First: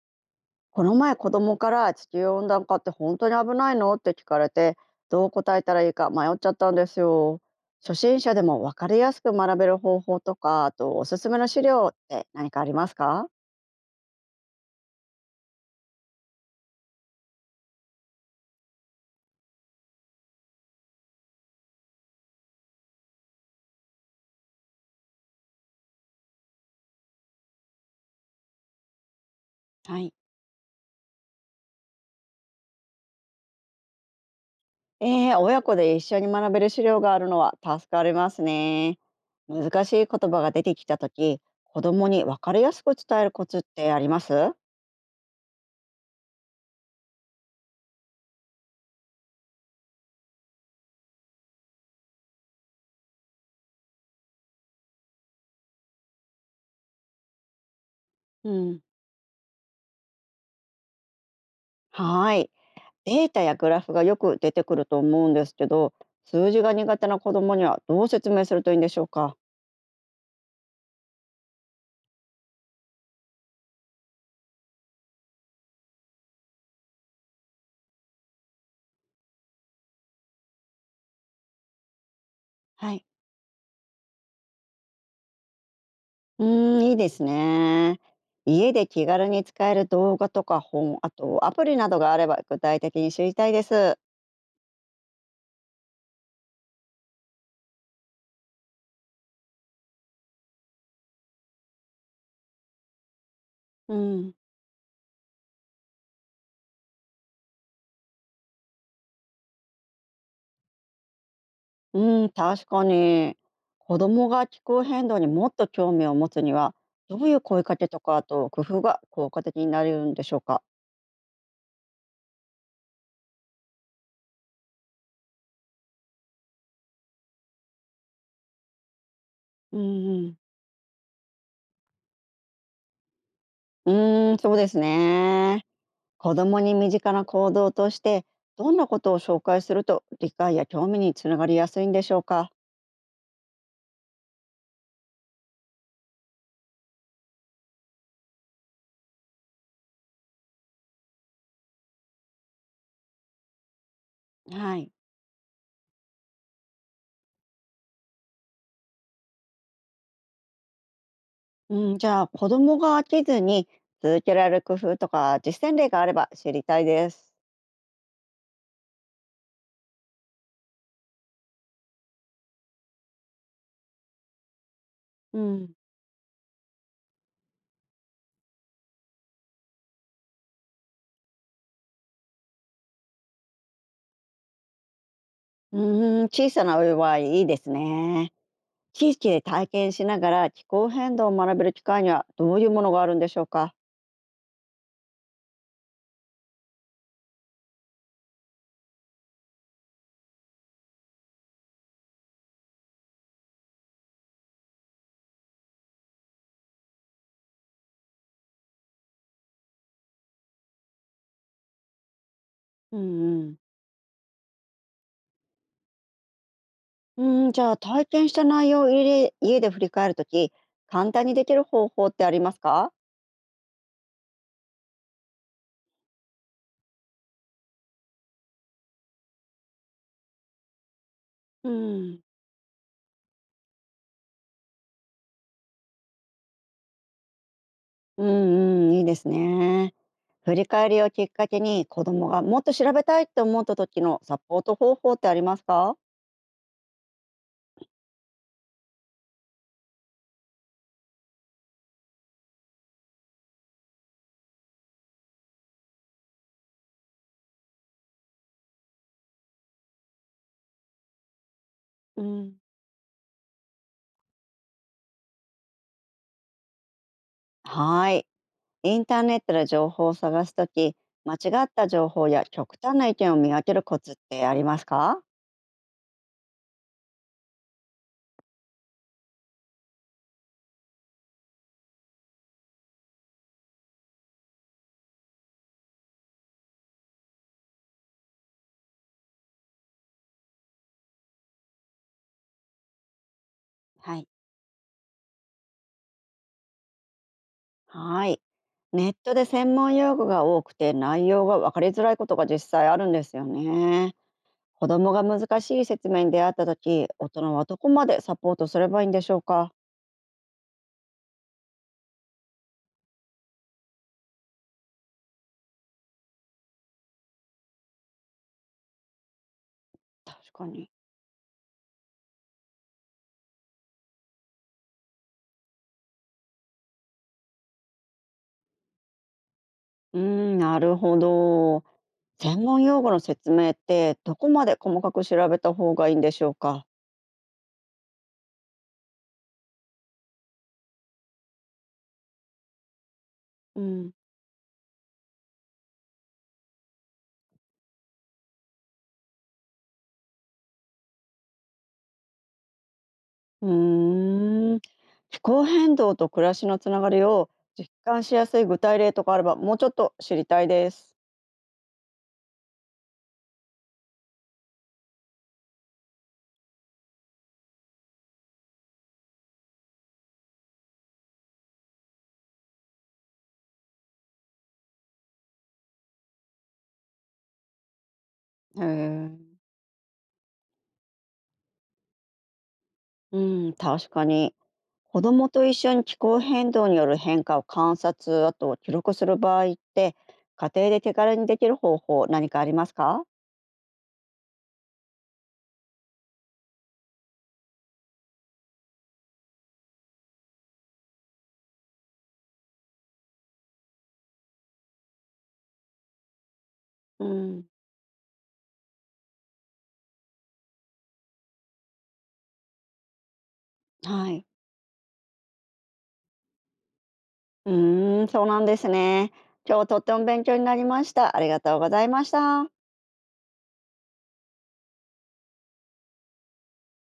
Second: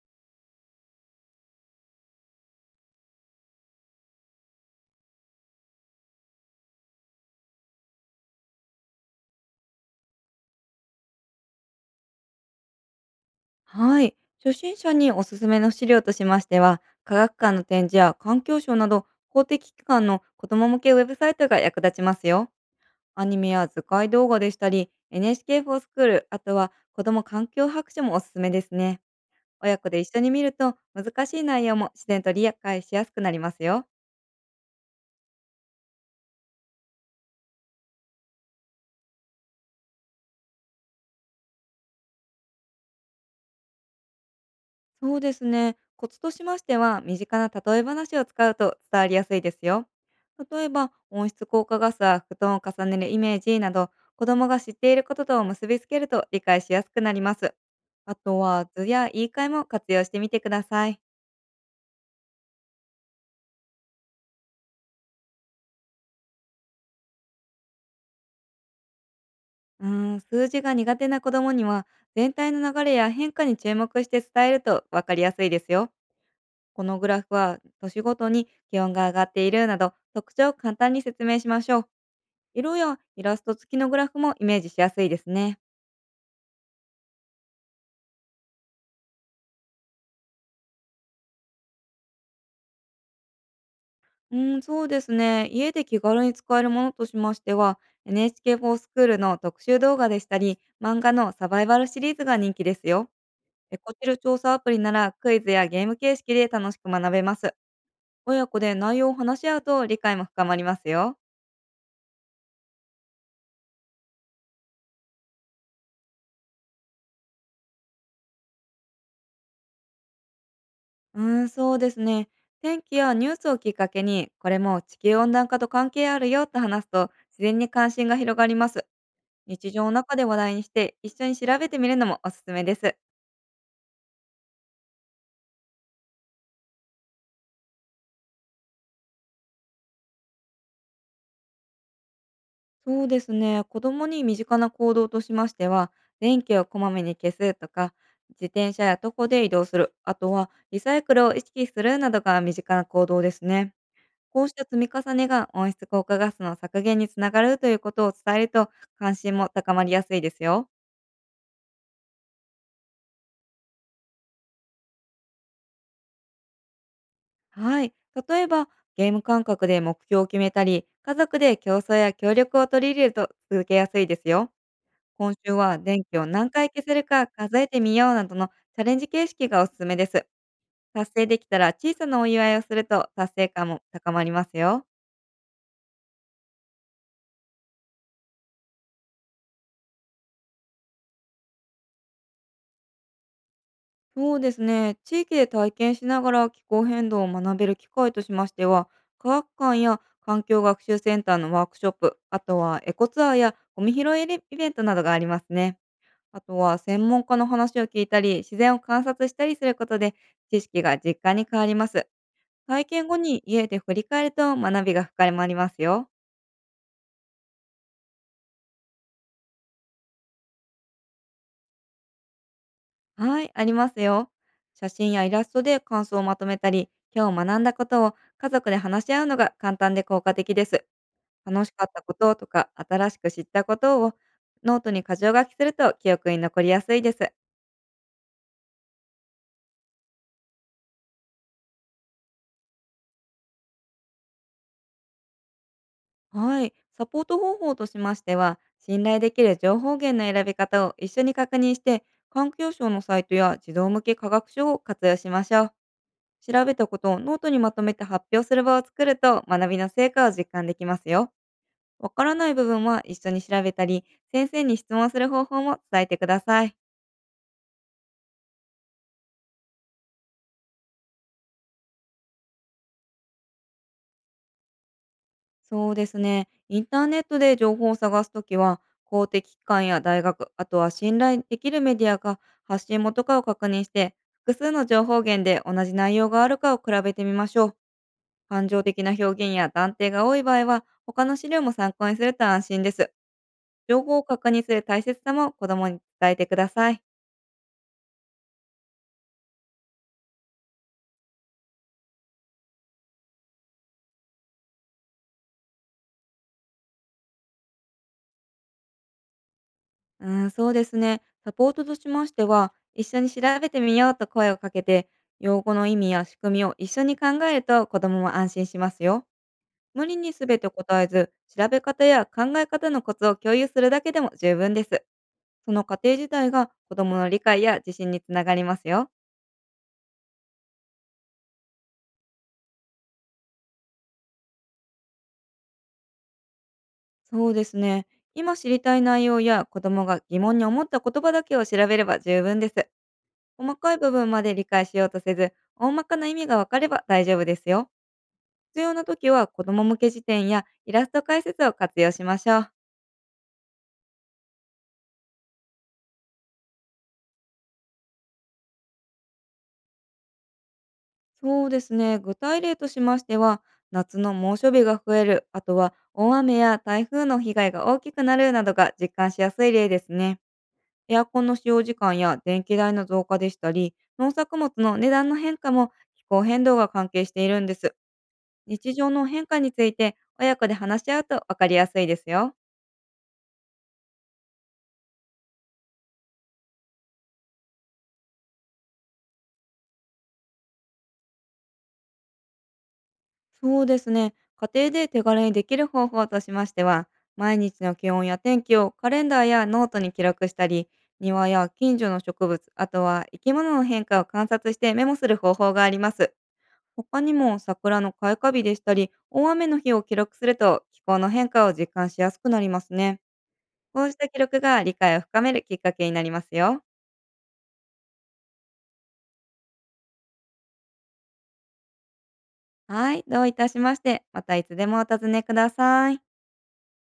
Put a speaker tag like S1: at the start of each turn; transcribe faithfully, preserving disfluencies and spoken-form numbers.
S1: この前子供から地球温暖化って本当に危ないのって聞かれてどう答えたらいいか迷っちゃったんですよ。初心者でも分かりやすく学べる方法とかあとおすすめの資料って何かありますか？
S2: はい。初心者におすすめの資料としましては、科学館の展示や環境省など公的機関の子ども向けウェブサイトが役立ちますよ。アニメや図解動画でしたり、エヌエイチケー フォースクール、あとは子ども環境白書もおすすめですね。親子で
S1: はい、
S2: 一緒に見ると難しい内容も自然と理解しやすくなりますよ。
S1: えー、親子で一緒に学べる資料があるのは助かりますね。難しい言葉が出てきた時子供に分かりやすく伝えるコツってあります？
S2: そうですね。コツとしましては、身近な例え話を使うと伝わりやすいですよ。例えば、温室効果ガスは布団を重ねるイメージなど、子供が知っていることと結びつけると理解しやすくなります。あと
S1: う
S2: は、
S1: ん、
S2: 図や言い換えも活用してみてください。
S1: はーい。データやグラフがよく出てくると思うんですけど、数字が苦手な子どもにはどう説明するといいんでしょうか。
S2: うーん、数字が苦手な子供には、全体の流れや変化に注目して伝えると分かりやすいですよ。このグラフは、年ごとに気温が上がっているなど、特徴を簡単に説明しましょう。色
S1: は
S2: や
S1: い。
S2: イラスト付きのグラフもイメージしやすいですね。
S1: うーん、いいですね。家で気軽に使える動画とか本、あとアプリなどがあれば具体的に知りたいです。
S2: うん、そうですね。家で気軽に使えるものとしましては、エヌエイチケー フォースクールの特集動画でしたり、漫画のサバイバルシリーズが人気ですよ。エ
S1: う
S2: コチル
S1: ん。
S2: 調査アプリならクイズやゲーム形式で楽しく学べます。親子で内容を話し合うと理解も深まりますよ。
S1: うん、確かに。子供が気候変動にもっと興味を持つには、どういう声かけとか、あと工夫が効果的になれるんでしょうか。
S2: うーん、そうですね。天気やニュースをきっかけに、これも地球温暖化と関係あるよと話すと、自然に関心が広がります。日
S1: う
S2: 常の
S1: ん
S2: 中で
S1: う
S2: 話
S1: ん。
S2: 題にして、一緒に調べてみるのもおすすめです。
S1: うーん、そうですね。子どもに身近な行動としてどんなことを紹介すると理解や興味につながりやすいんでしょうか？
S2: そうですね。子供に身近な行動としましては、電気をこまめに消すとか、自転車や徒歩で移動する、あとはリサイクルを意識するなどが身近な行動ですね。こうした積
S1: は
S2: み
S1: い。
S2: 重ねが温室効果ガスの削減につながるということを伝えると関心も高まりやすいですよ。
S1: うん、じゃあ子どもが飽きずに続けられる工夫とか実践例があれば知りたいです。
S2: はい。例えば、ゲーム感覚で目標を決めたり、家族で競争や協力を取り入れると続けやすいですよ。今
S1: う
S2: 週
S1: ん。
S2: は電気を何回消せるか数えてみようなどのチャレンジ形式がおすすめです。達成できたら小さなお祝いをすると達成感も高まりますよ。
S1: うーん、小さなお祝はいいですね。地域で体験しながら気候変動を学べる機会にはどういうものがあるんでしょうか？
S2: そうですね。地域で体験しながら気候変動を学べる機会としましては、科学館や環境学習センターのワークショップ、あとはエコツアーやゴミ拾いイベントなどがありますね。あとは専門家の話を聞いたり、自然を観察したりすることで知識が実感に変わります。体
S1: う
S2: 験後
S1: ん
S2: に
S1: うん。
S2: 家で振り返ると学びが深まりますよ。
S1: うん、じゃあ体験した内容を家で家で振り返るとき簡単にできる方法ってありますか？
S2: はい、ありますよ。写真やイラストで感想をまとめたり、今日学んだことを家族で話し合うのが簡単で効果的です。楽
S1: う
S2: しかったこ
S1: ん
S2: ととか新しく知ったことをノートに箇条書きすると記憶に残りやすいです。
S1: うん。うん、いいですね。振り返りをきっかけに子供がもっと調べたいって思った時のサポート方法ってありますか？
S2: はい、サポート方法としましては、信頼できる情報源の選び方を一緒に確認して、環境省のサイトや児童向け科学書を活用しましょう。調べたことをノートにまとめて発表する場を作ると学びの成果を実感できますよ。わ
S1: う
S2: からない
S1: ん、
S2: 部分は一緒に調べたり、先生に質問する方法も伝えてください。
S1: はい。インターネットで情報を探すとき、間違った情報や極端な意見を見分けるコツってありますか？
S2: そうですね。インターネットで情報を探すときは、公的機関や大学、あとは信頼できるメディアが発信元かを確認して、複数の情報源で同じ内容があるかを比べてみましょう。感情的な表現や断定が多い場合は、他の資料も参考にすると安心です。情報
S1: は
S2: を
S1: い。
S2: 確認する大切さも子供に伝えてください。
S1: はい。ネットで専門用語が多くて内容が分かりづらいことが実際あるんですよね。子供が難しい説明に出会った時、大人はどこまでサポートすればいいんでしょうか？
S2: うん、そうですね。サポートとしましては、一緒に調べてみようと声をかけて、用語の意味や仕組みを一緒に考えると子供も安心しますよ。無理に
S1: 確
S2: 全
S1: か
S2: て
S1: に。
S2: 答えず、調べ方や考え方のコツを共有するだけでも十分です。その過程自体が子供の理解や自信につながりますよ。
S1: うーん、なるほど。専門用語の説明ってどこまで細かく調べた方がいいんでしょうか。
S2: そうですね。今知りたい内容や子供が疑問に思った言葉だけを調べれば十分です。細
S1: う
S2: かい部
S1: ん、
S2: 分まで理解しようとせず、大まかな意味がわかれば大丈夫ですよ。必要な時は子供向け辞典やイラスト解説を活用しましょう。
S1: うーん。気候変動と暮らしのつながりを実感しやすい具体例とかあればもうちょっと知りたいです。
S2: そうですね、具体例としましては、夏の猛暑日が増える、あとは大雨や台風の被害が大きくなるなどが実感しやすい例ですね。エアコンの使用時間や電気代の増加でしたり、農作物の値段の変化も気候変動が関係しているんです。
S1: へ
S2: 日常の
S1: え。
S2: 変化について親子で話し合うと分かりやすいですよ。
S1: うん、確かに。子どもと一緒に気候変動による変化を観察、あと記録する場合って家庭で手軽にできる方法何かありますか？
S2: そうですね。家庭で手軽にできる方法としましては、毎日の気温や天気をカレンダーやノートに記録したり、庭や近所の植物、あとは生き物の変化を観察してメモする方法があります。他
S1: う
S2: にも
S1: ん、
S2: 桜の開花日でしたり、大雨の日を記録すると気候の変化を実感しやすくなりますね。こうした
S1: は
S2: 記
S1: い。
S2: 録が理解を深めるきっかけになりますよ。
S1: うーん、そうなんですね。今日とっても勉強になりました。ありがとうございました。
S2: はい、どういたしまして、またいつでもお尋ねください。